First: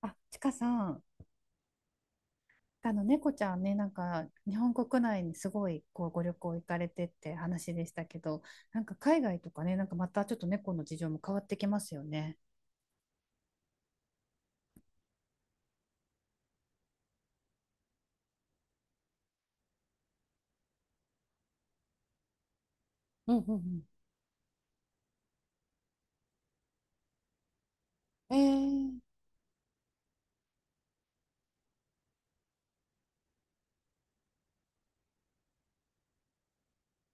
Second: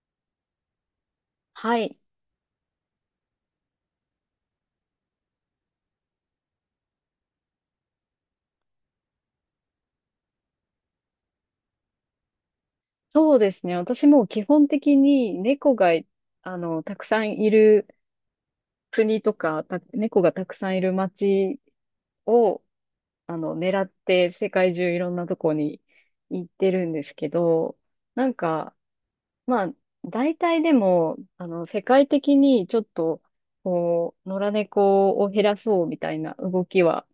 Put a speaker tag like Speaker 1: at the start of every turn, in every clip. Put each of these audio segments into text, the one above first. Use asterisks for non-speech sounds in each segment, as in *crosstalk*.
Speaker 1: あ、ちかさん、
Speaker 2: はい。
Speaker 1: あの猫ちゃんね、なんか日本国内にすごいこうご旅行行かれてって話でしたけど、なんか海外とかね、なんかまたちょっと猫の事情も変わってきますよね。
Speaker 2: そうですね。私も基本的に猫が、たくさんいる国とか、猫がたくさんいる街を、
Speaker 1: うんう
Speaker 2: 狙
Speaker 1: ん
Speaker 2: って世界中いろんなとこに行ってるんですけど、なん
Speaker 1: え
Speaker 2: か、
Speaker 1: ー、
Speaker 2: まあ、大体でも、世界的にちょっと、こう、野良猫を減らそうみたいな動きは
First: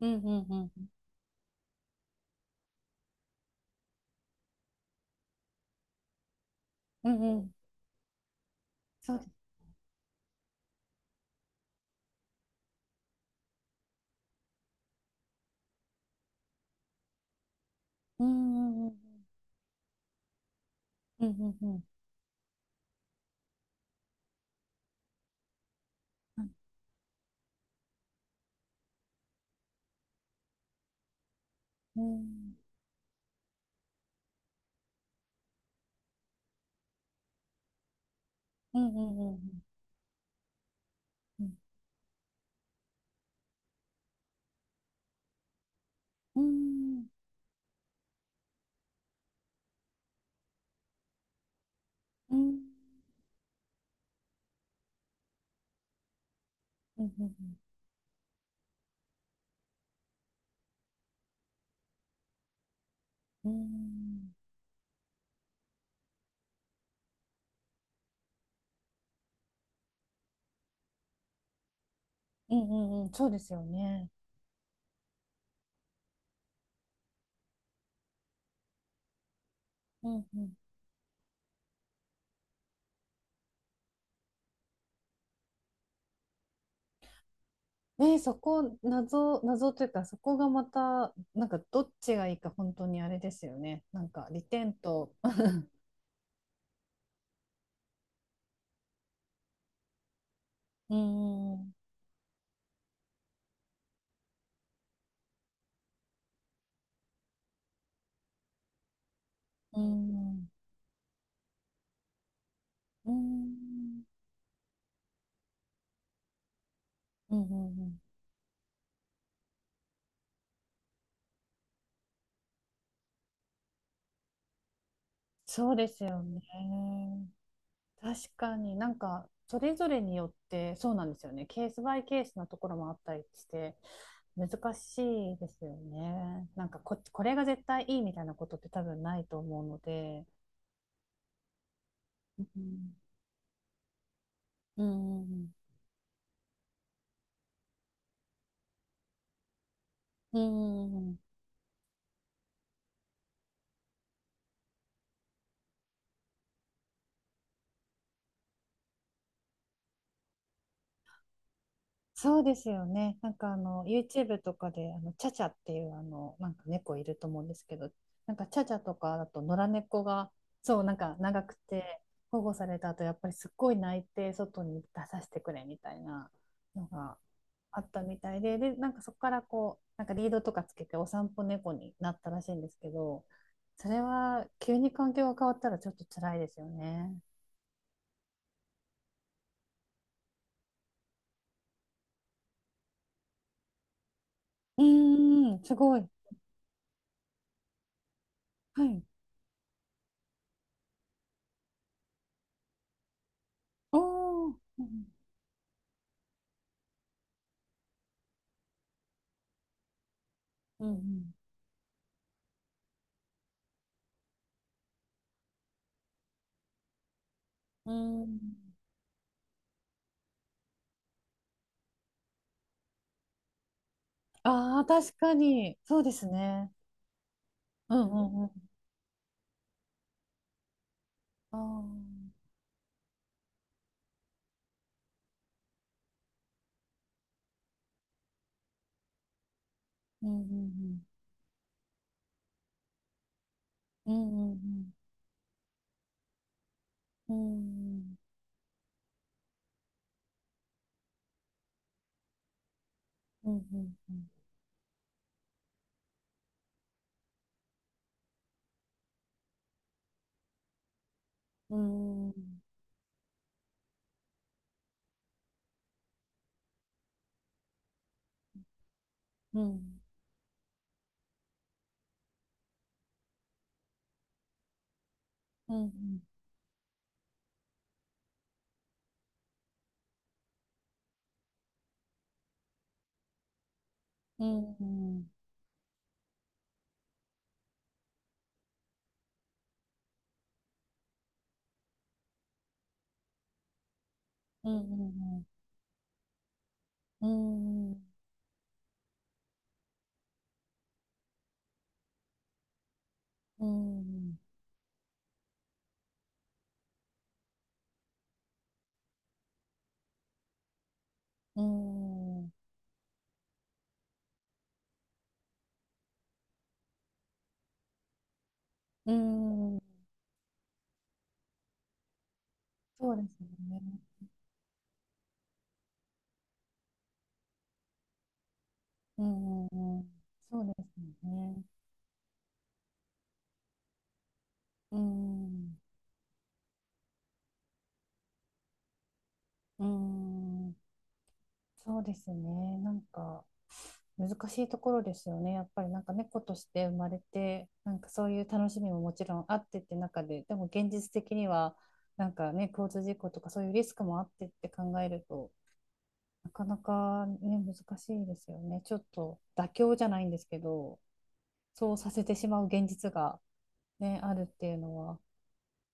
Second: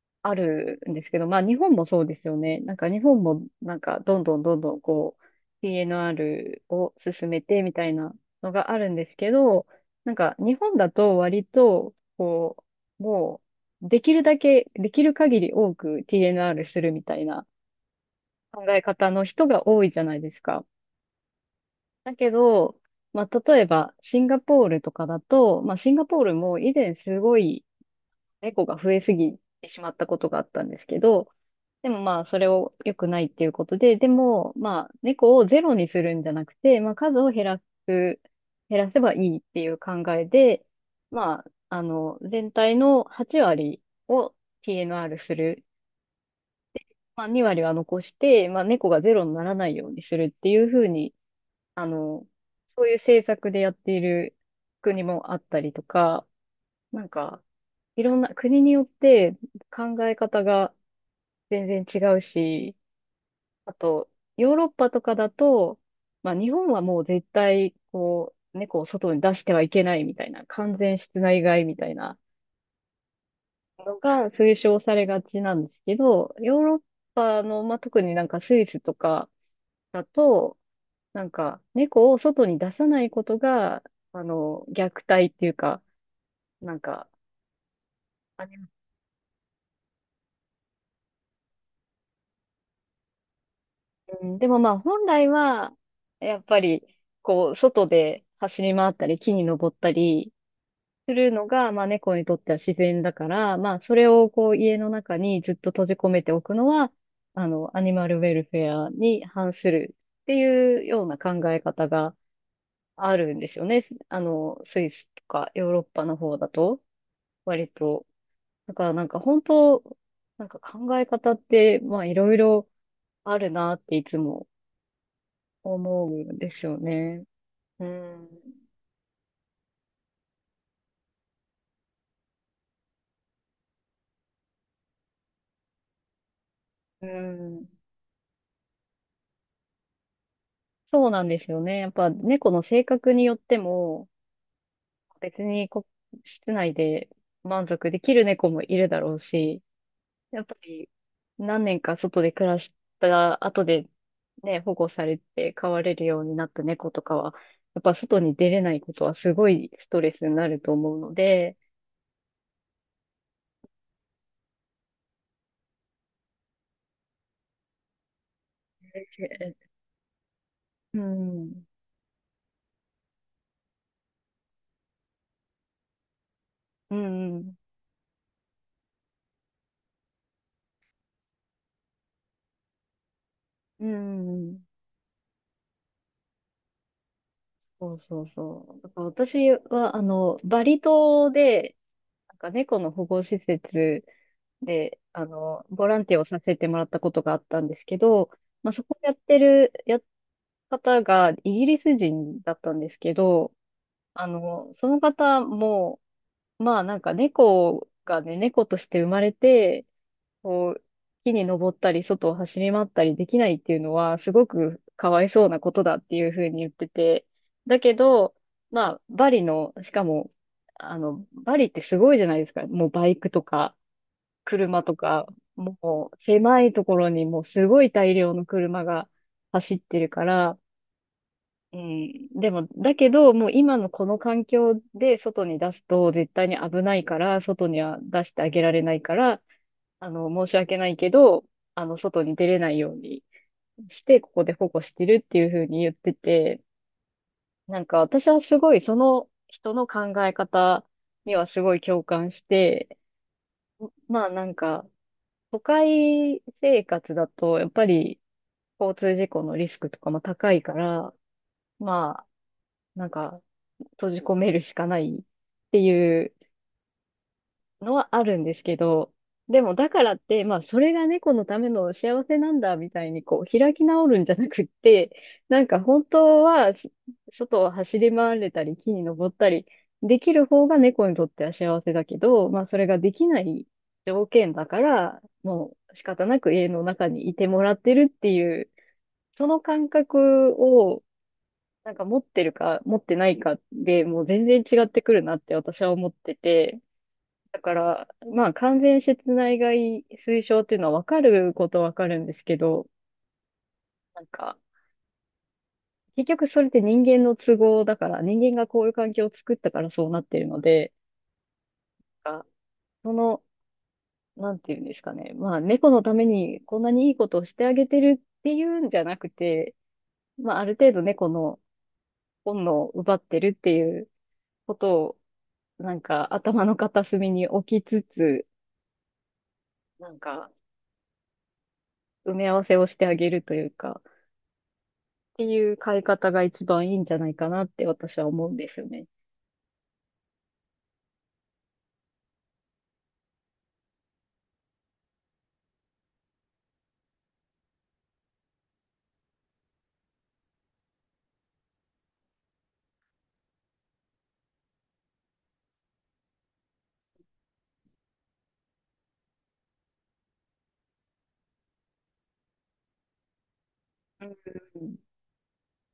Speaker 1: うん。うん
Speaker 2: あ
Speaker 1: うん
Speaker 2: る
Speaker 1: うん。
Speaker 2: んですけど、まあ日本もそうですよね。なんか日本もなんかどんどんどんどんこう PNR を
Speaker 1: うん
Speaker 2: 進
Speaker 1: う
Speaker 2: め
Speaker 1: ん。
Speaker 2: てみたいなのがあるんで
Speaker 1: そ
Speaker 2: す
Speaker 1: うで
Speaker 2: け
Speaker 1: す。
Speaker 2: ど、なんか日本だと割とこう、うできるだけ、できる限り多く TNR するみたいな
Speaker 1: うん
Speaker 2: 考
Speaker 1: う
Speaker 2: え
Speaker 1: んうん。
Speaker 2: 方の人が多いじゃないですか。
Speaker 1: うんうんうん
Speaker 2: だけど、まあ例えばシンガポールとかだと、まあシンガポール
Speaker 1: うん。
Speaker 2: も以前すごい猫が増えすぎてしまったことがあったんですけど、でも
Speaker 1: う
Speaker 2: まあ、それ
Speaker 1: ん
Speaker 2: を良くないっていうことで、でもまあ、猫をゼロにするんじゃなくて、まあ、数を減らす、減
Speaker 1: う
Speaker 2: らせばい
Speaker 1: んう
Speaker 2: いって
Speaker 1: ん。
Speaker 2: いう考えで、ま
Speaker 1: うん
Speaker 2: あ、全体の8割を TNR する。
Speaker 1: うん
Speaker 2: まあ、2割は残して、まあ、猫がゼロにならないようにするっていうふうに、あの、
Speaker 1: うん。
Speaker 2: そういう政策でやっている国もあったりとか、な
Speaker 1: うん
Speaker 2: ん
Speaker 1: うんうん。
Speaker 2: か、いろんな国によって考え方が全然違うし、
Speaker 1: う
Speaker 2: あと、
Speaker 1: ん
Speaker 2: ヨーロッパとかだと、まあ日本はもう絶対、こう、猫を外に出してはいけないみたいな、完全室内飼いみたいな
Speaker 1: うんうん。そうですよ
Speaker 2: の
Speaker 1: ね。
Speaker 2: が推奨されがちなんですけど、ヨーロッパの、まあ特になんかスイスとかだ
Speaker 1: うんうん。
Speaker 2: と、なんか猫を外に出さないことが、虐待っていうか、なんか、
Speaker 1: ね、そこ、謎というか、そこがまた、なんか、どっちがいいか、本当にあれですよね。なん
Speaker 2: う
Speaker 1: か、
Speaker 2: ん、
Speaker 1: 利
Speaker 2: でもま
Speaker 1: 点
Speaker 2: あ本
Speaker 1: と、
Speaker 2: 来は、やっぱり、こう、外で走り回ったり、木に登ったり
Speaker 1: うー
Speaker 2: するの
Speaker 1: ん、
Speaker 2: が、
Speaker 1: う
Speaker 2: まあ猫にとっては自然だから、まあそれをこう家の中にずっと閉じ込めておくのは、アニマルウェルフェアに反す
Speaker 1: ー
Speaker 2: るって
Speaker 1: ん、
Speaker 2: いうような考え方が
Speaker 1: うー
Speaker 2: あるんですよね。
Speaker 1: ん、
Speaker 2: あの、スイスとかヨーロッパの方だと、
Speaker 1: うんう
Speaker 2: 割
Speaker 1: んうん。
Speaker 2: と。だからなんか本当、なんか考え方って、まあいろいろあるなっていつも
Speaker 1: そうです
Speaker 2: 思う
Speaker 1: よ
Speaker 2: ん
Speaker 1: ね。
Speaker 2: ですよね。う
Speaker 1: 確
Speaker 2: ん。
Speaker 1: かになんか、それぞれによって、そうなんですよね。ケースバイケースなところもあったりして、難しいですよね。なんかこ、
Speaker 2: う
Speaker 1: これが絶
Speaker 2: ん。
Speaker 1: 対いいみたいなことって多分ないと思うので。
Speaker 2: そうなんですよね。やっぱ
Speaker 1: う
Speaker 2: 猫の性
Speaker 1: ん、
Speaker 2: 格によっても、
Speaker 1: う
Speaker 2: 別
Speaker 1: ん、
Speaker 2: にこ、室内で満足できる猫もいるだろうし、
Speaker 1: う
Speaker 2: やっぱり
Speaker 1: ん、うん、
Speaker 2: 何年か外で暮らした後でね、保護されて飼われるようになった猫とかは、やっぱ外に出れないことはすごいストレスになると思うので、
Speaker 1: そうですよね。なんかあの YouTube とかであのチャチャっていうあのなんか猫いると思うんですけど、なんかチャチャとかだと野良猫がそうなん
Speaker 2: う
Speaker 1: か長く
Speaker 2: ん、
Speaker 1: て保護された後やっぱりすっごい泣いて外に出させてくれみたいなの
Speaker 2: う
Speaker 1: が
Speaker 2: ん、うん、
Speaker 1: あったみたいで、でなんかそこからこうなんかリードとかつけてお散歩猫になったらしいんですけど、
Speaker 2: う
Speaker 1: それは
Speaker 2: ん。
Speaker 1: 急に環境が変わったらちょっと辛いですよね。
Speaker 2: そうそうそう。だから私は、バリ島で、なんか猫の保護施設
Speaker 1: う
Speaker 2: で、
Speaker 1: ーん、す
Speaker 2: ボ
Speaker 1: ご
Speaker 2: ラン
Speaker 1: い。
Speaker 2: ティアをさせてもらったことがあったんですけど、まあ、そ
Speaker 1: は
Speaker 2: こ
Speaker 1: い。
Speaker 2: やってる、や、方がイギリス人だったんですけど、
Speaker 1: おー。う
Speaker 2: その
Speaker 1: ん
Speaker 2: 方も、まあなんか猫がね、猫として生まれて、こう、
Speaker 1: うんう
Speaker 2: 木
Speaker 1: ん
Speaker 2: に登ったり、外を走り回ったりできないっていうのは、すごくかわいそうなことだっていうふうに言ってて、だ
Speaker 1: う
Speaker 2: けど、
Speaker 1: ん。
Speaker 2: バリの、しかも、バリってすごいじゃないですか。もうバイクとか、
Speaker 1: あ
Speaker 2: 車
Speaker 1: あ、
Speaker 2: と
Speaker 1: 確
Speaker 2: か、
Speaker 1: かに。そうで
Speaker 2: もう
Speaker 1: す
Speaker 2: 狭
Speaker 1: ね。
Speaker 2: いところにもうすごい
Speaker 1: うん
Speaker 2: 大
Speaker 1: う
Speaker 2: 量
Speaker 1: ん
Speaker 2: の
Speaker 1: うん。
Speaker 2: 車が走ってるから、
Speaker 1: あ
Speaker 2: う
Speaker 1: あ。
Speaker 2: ん、でも、だけど、もう今のこの環境で外に出すと絶対に危ないから、外には出してあげられないから、
Speaker 1: う
Speaker 2: 申し訳ない
Speaker 1: ん
Speaker 2: けど、外に出れないようにし
Speaker 1: う
Speaker 2: て、
Speaker 1: ん
Speaker 2: こ
Speaker 1: うん。う
Speaker 2: こ
Speaker 1: ん
Speaker 2: で
Speaker 1: う
Speaker 2: 保
Speaker 1: ん
Speaker 2: 護
Speaker 1: う
Speaker 2: してるっていうふうに言ってて、なんか
Speaker 1: ん。
Speaker 2: 私はすごいその人の考え方にはすごい共感して、
Speaker 1: うんうんう
Speaker 2: ま
Speaker 1: ん。
Speaker 2: あなんか、都会生活だと、やっぱり交通事故のリスクとかも高いから、
Speaker 1: う
Speaker 2: まあ、
Speaker 1: ん
Speaker 2: なんか、閉じ込めるしかないっていうのはあるんですけど、
Speaker 1: う
Speaker 2: で
Speaker 1: んう
Speaker 2: もだ
Speaker 1: ん。
Speaker 2: からって、まあそれが猫のための幸せなんだみたいにこう開き直るんじゃなくって、なんか
Speaker 1: う
Speaker 2: 本当はし外を走り回れたり木に登ったりできる方が猫にとっては幸せだけど、まあそれができない条
Speaker 1: んう
Speaker 2: 件だ
Speaker 1: ん
Speaker 2: か
Speaker 1: う
Speaker 2: ら、
Speaker 1: ん。
Speaker 2: もう仕方なく家の中にいてもらってるっていう、その感覚をなんか持ってるか持ってないかでもう全然
Speaker 1: う
Speaker 2: 違ってくるなっ
Speaker 1: ん
Speaker 2: て私は思ってて、
Speaker 1: う
Speaker 2: だか
Speaker 1: ん
Speaker 2: ら、まあ完全室内外推奨っていうのはわかることはわかるんですけど、
Speaker 1: う
Speaker 2: なん
Speaker 1: ん。
Speaker 2: か、結局それって人間の都合だから、人間がこういう環境を作ったからそうなってるので、あその、なんていうんですかね。まあ猫のためにこんなにいいことをしてあげてるっていうんじゃ
Speaker 1: う
Speaker 2: なくて、
Speaker 1: ん。
Speaker 2: まあある程度猫の本能を
Speaker 1: そ
Speaker 2: 奪
Speaker 1: うで
Speaker 2: っ
Speaker 1: す
Speaker 2: て
Speaker 1: よ
Speaker 2: るって
Speaker 1: ね。
Speaker 2: いうことを、なんか頭の片隅に置きつつ、
Speaker 1: うんうんう
Speaker 2: な
Speaker 1: ん。
Speaker 2: んか
Speaker 1: そうですよね。
Speaker 2: 埋め合わせをしてあげるというか、
Speaker 1: う
Speaker 2: てい
Speaker 1: ん。
Speaker 2: う買い方が一番いいんじゃないかなって私は思うんですよね。
Speaker 1: うん。そうですね。なんか。難しいところですよね。やっぱりなんか猫として生まれて、なんかそういう楽しみももちろんあってって中で、でも現実的には、なんかね、交通事故とかそういうリスクもあってって考えると、なかなかね、難しいですよね。ちょっと妥協じゃないんですけど、そうさせてしまう現実がね、
Speaker 2: う
Speaker 1: あるっていうの
Speaker 2: ん。
Speaker 1: は。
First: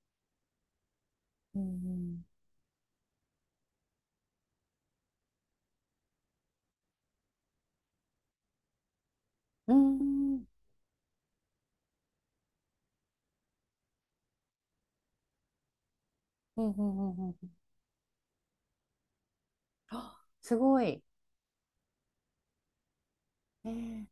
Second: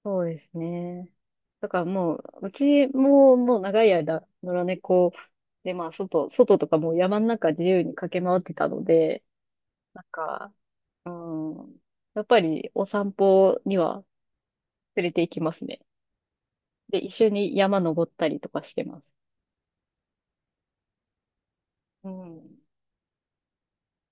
Speaker 2: そうですね。
Speaker 1: う
Speaker 2: だからもう、
Speaker 1: ん
Speaker 2: うちももう長い間、野良猫で、外とかもう山の中自由に駆け回ってたので、
Speaker 1: うん。
Speaker 2: な
Speaker 1: う
Speaker 2: ん
Speaker 1: んうん。
Speaker 2: か、うん、やっぱりお散歩には連れて行きますね。
Speaker 1: うんう
Speaker 2: で、一
Speaker 1: んう
Speaker 2: 緒
Speaker 1: んうん。
Speaker 2: に山登ったりとかしてます。
Speaker 1: あすごい。
Speaker 2: うん。
Speaker 1: えー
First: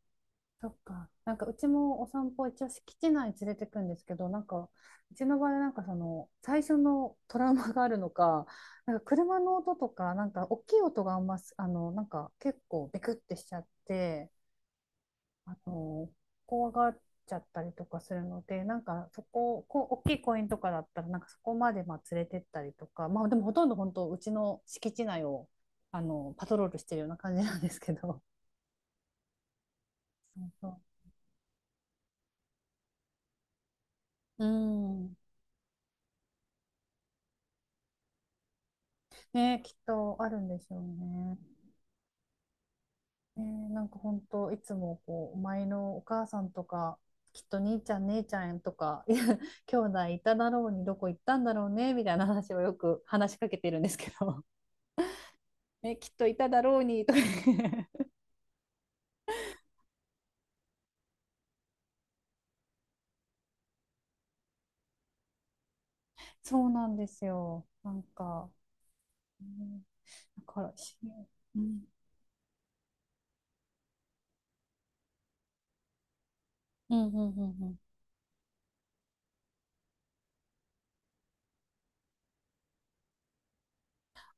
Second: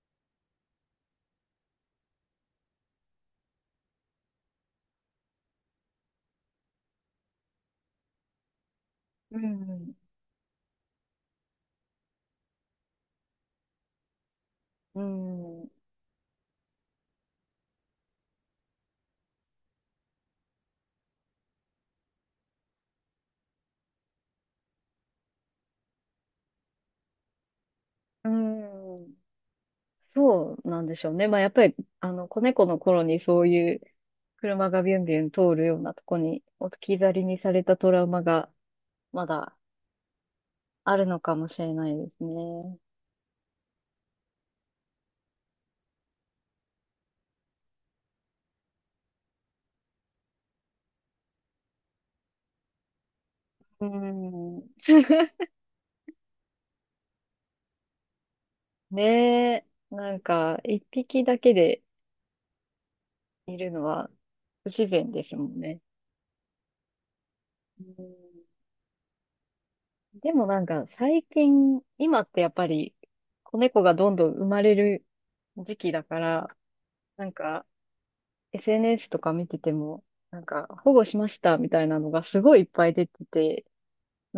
Speaker 1: そっか。なんかうちもお散歩一応敷地内に連れてくんですけど、なんかうちの場合なんかその最初のトラウマがあるのか、なんか
Speaker 2: う
Speaker 1: 車の音と
Speaker 2: ん
Speaker 1: か、なんか大きい音があんます、あの、なんか結構ビクってしちゃって、
Speaker 2: う
Speaker 1: あ
Speaker 2: ん。
Speaker 1: の、怖がっちゃったりとかするので、なんかそこ、こう、大きい公園とかだったら、なんかそこまでまあ連れてったりとか、まあでもほとんど本当うちの敷地内をあのパトロールしてるような感じなんですけど。
Speaker 2: うん。
Speaker 1: そう
Speaker 2: そうな
Speaker 1: そ
Speaker 2: んでしょうね。まあ、やっぱり、子猫の頃にそういう
Speaker 1: う。う
Speaker 2: 車がビュンビ
Speaker 1: ん。
Speaker 2: ュン通るようなとこに置き去りにされたトラウマがまだ
Speaker 1: ね、きっとあるんでしょう
Speaker 2: あるのか
Speaker 1: ね。
Speaker 2: もしれないですね。
Speaker 1: なんか本当いつもこうお前のお母さんとかきっと兄ちゃん姉ちゃんとかいや兄弟いただろうにどこ行ったんだろうねみたいな話をよく話しかけてるん
Speaker 2: う
Speaker 1: ですけど
Speaker 2: ん。
Speaker 1: *laughs* ねきっといただろうにとか *laughs*
Speaker 2: ねえ、なんか、一匹だけでいるのは不自然ですもんね。
Speaker 1: そうなんですよ
Speaker 2: う
Speaker 1: なん
Speaker 2: ん。
Speaker 1: か、うん
Speaker 2: で
Speaker 1: だ
Speaker 2: もな
Speaker 1: か
Speaker 2: ん
Speaker 1: ら
Speaker 2: か、
Speaker 1: し、
Speaker 2: 最
Speaker 1: う
Speaker 2: 近、
Speaker 1: ん、
Speaker 2: 今ってやっぱり、子猫がどんどん生まれる時期だから、
Speaker 1: うんう
Speaker 2: なん
Speaker 1: んうん
Speaker 2: か、
Speaker 1: うん
Speaker 2: SNS とか見てても、保護しましたみたいなのがすごいいっぱい出てて、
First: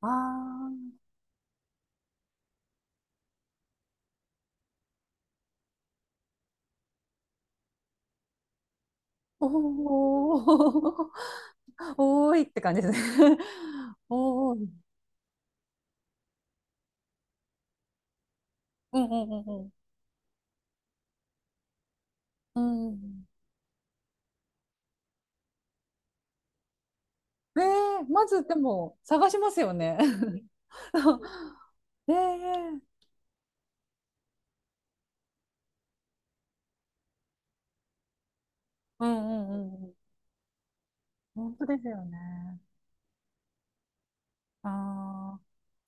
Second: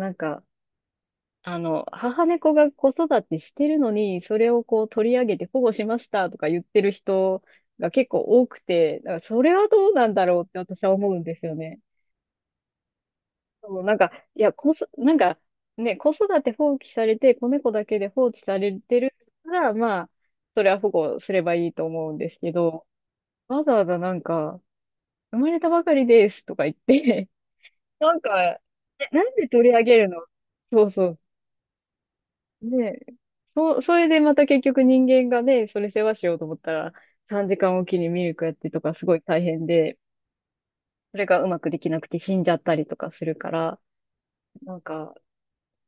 Speaker 1: あ
Speaker 2: んか、
Speaker 1: ー
Speaker 2: 母猫が子育てしてるのに、それをこう取り上げて保護しましたとか言ってる人が結構多くて、だからそれはどうなんだ
Speaker 1: お
Speaker 2: ろうって私は思
Speaker 1: ー
Speaker 2: うんですよね。
Speaker 1: *laughs* おーいって感じですね
Speaker 2: そうなん
Speaker 1: *laughs*
Speaker 2: か、いや、
Speaker 1: おーい
Speaker 2: こそ、なんか、ね、子育て放棄されて、子猫だけで放置され
Speaker 1: う
Speaker 2: て
Speaker 1: ん
Speaker 2: る
Speaker 1: うんうん
Speaker 2: か
Speaker 1: う
Speaker 2: ら、
Speaker 1: ん
Speaker 2: まあ、それは保護すればいいと思うんですけ
Speaker 1: う
Speaker 2: ど、
Speaker 1: ん。
Speaker 2: わざわざなんか、生まれたばかりですとか言って、
Speaker 1: ねええ、
Speaker 2: なん
Speaker 1: ま
Speaker 2: か、
Speaker 1: ずでも
Speaker 2: えな
Speaker 1: 探
Speaker 2: ん
Speaker 1: し
Speaker 2: で
Speaker 1: ます
Speaker 2: 取
Speaker 1: よ
Speaker 2: り上
Speaker 1: ね。
Speaker 2: げるの。
Speaker 1: *laughs*
Speaker 2: そうそう。
Speaker 1: え
Speaker 2: ね
Speaker 1: え。
Speaker 2: え、そう、それでまた結局人間がね、それ世話しようと思ったら、3時間おきにミルクやってとかす
Speaker 1: うん
Speaker 2: ごい
Speaker 1: う
Speaker 2: 大
Speaker 1: んう
Speaker 2: 変
Speaker 1: んうん。
Speaker 2: で、それがう
Speaker 1: 本
Speaker 2: ま
Speaker 1: 当
Speaker 2: くで
Speaker 1: です
Speaker 2: きな
Speaker 1: よ
Speaker 2: くて死んじゃ
Speaker 1: ね。
Speaker 2: ったりとかするから、なんか、
Speaker 1: あ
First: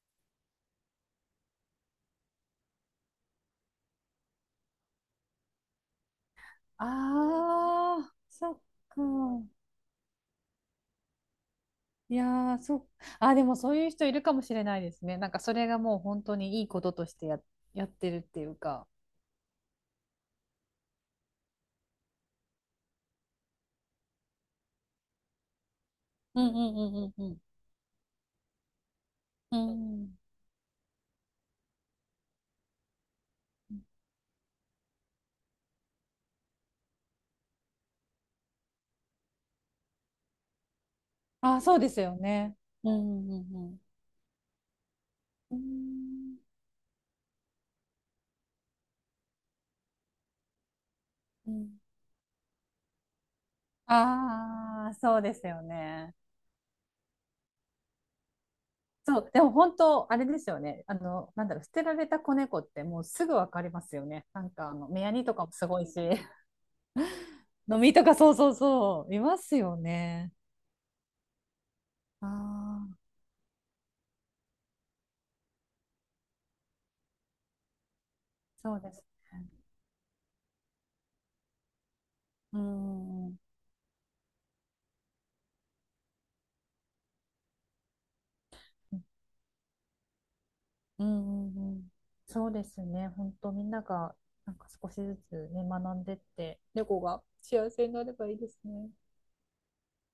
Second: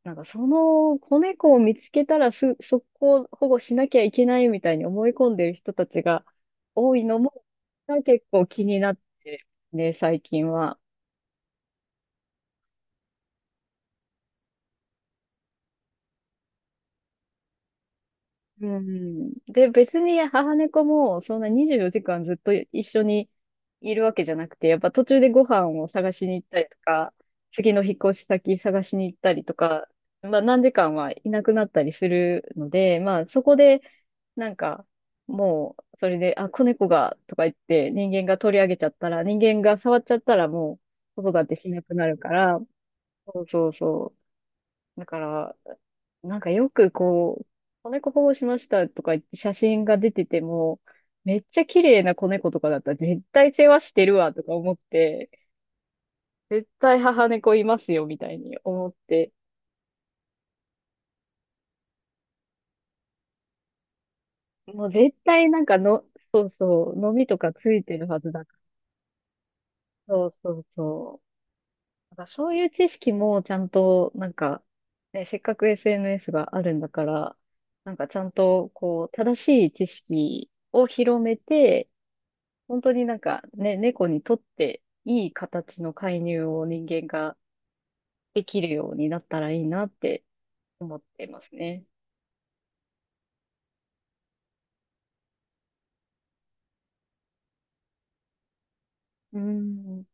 Speaker 2: なんかその子猫を見つけたら速攻保護しなきゃいけないみたいに思い込んでる人たちが
Speaker 1: あ、
Speaker 2: 多いのも、
Speaker 1: ああ、
Speaker 2: 結構
Speaker 1: そっ
Speaker 2: 気になっ
Speaker 1: か。
Speaker 2: てね、最近は。
Speaker 1: いやー、あー、でもそういう人いるかもしれないですね。なんかそれがもう本当にいいこととしてやってるっていう
Speaker 2: う
Speaker 1: か。
Speaker 2: ん。で、別に母猫もそんな24時間ずっと一緒にいるわけじゃなくて、やっぱ途中でご飯を探しに
Speaker 1: う
Speaker 2: 行
Speaker 1: ん
Speaker 2: った
Speaker 1: う
Speaker 2: り
Speaker 1: ん
Speaker 2: と
Speaker 1: う
Speaker 2: か、
Speaker 1: んうん
Speaker 2: 次の引っ越し先探しに行ったりと
Speaker 1: うん。
Speaker 2: か、
Speaker 1: うん。
Speaker 2: まあ何時間はいなくなったりするので、まあそこでなんかもうそれで、あ、子猫がとか言って人間が取り上げちゃったら、人間が触っちゃったらもう子育て
Speaker 1: あー、
Speaker 2: し
Speaker 1: そう
Speaker 2: な
Speaker 1: で
Speaker 2: く
Speaker 1: す
Speaker 2: な
Speaker 1: よ
Speaker 2: るか
Speaker 1: ね。
Speaker 2: ら、
Speaker 1: うんう
Speaker 2: そう
Speaker 1: んう
Speaker 2: そう
Speaker 1: ん
Speaker 2: そう。だから、
Speaker 1: うん。
Speaker 2: なんかよくこう、子猫保護しましたとか言って写真が出てても、めっ
Speaker 1: う
Speaker 2: ちゃ
Speaker 1: ん。
Speaker 2: 綺麗な子猫とかだったら絶対世話してるわとか思っ
Speaker 1: ああー、そう
Speaker 2: て、
Speaker 1: ですよね。
Speaker 2: 絶対母猫いますよみたいに思っ
Speaker 1: そう、
Speaker 2: て、
Speaker 1: でも本当、あれですよね。あの、なんだろう、捨てられた子猫ってもうすぐわかりますよね。なんか、
Speaker 2: もう
Speaker 1: 目や
Speaker 2: 絶
Speaker 1: にとか
Speaker 2: 対
Speaker 1: も
Speaker 2: な
Speaker 1: す
Speaker 2: んか
Speaker 1: ごい
Speaker 2: の、
Speaker 1: し、
Speaker 2: そ
Speaker 1: *laughs*
Speaker 2: うそう、のみとかつ
Speaker 1: 飲
Speaker 2: い
Speaker 1: み
Speaker 2: て
Speaker 1: と
Speaker 2: る
Speaker 1: か
Speaker 2: はず
Speaker 1: そう
Speaker 2: だ
Speaker 1: そ
Speaker 2: か
Speaker 1: う
Speaker 2: ら。
Speaker 1: そう、いますよ
Speaker 2: そ
Speaker 1: ね。
Speaker 2: うそうそう。な
Speaker 1: あ
Speaker 2: んかそういう知
Speaker 1: あ、
Speaker 2: 識もちゃんと、なんか、ね、せっかく SNS があるんだから、なんかちゃんと
Speaker 1: そうです
Speaker 2: こう、正
Speaker 1: ね。
Speaker 2: しい知識を広めて、
Speaker 1: う
Speaker 2: 本当になん
Speaker 1: ん、うん、
Speaker 2: かね、猫にとっていい形の介入を人間ができるようになったらいいなって思っ
Speaker 1: う
Speaker 2: てま
Speaker 1: ん、
Speaker 2: す
Speaker 1: う
Speaker 2: ね。
Speaker 1: ん。そうですね。本当、みんなが、なんか少しずつね、学んでって、猫が幸せになればいいですね。
Speaker 2: うん。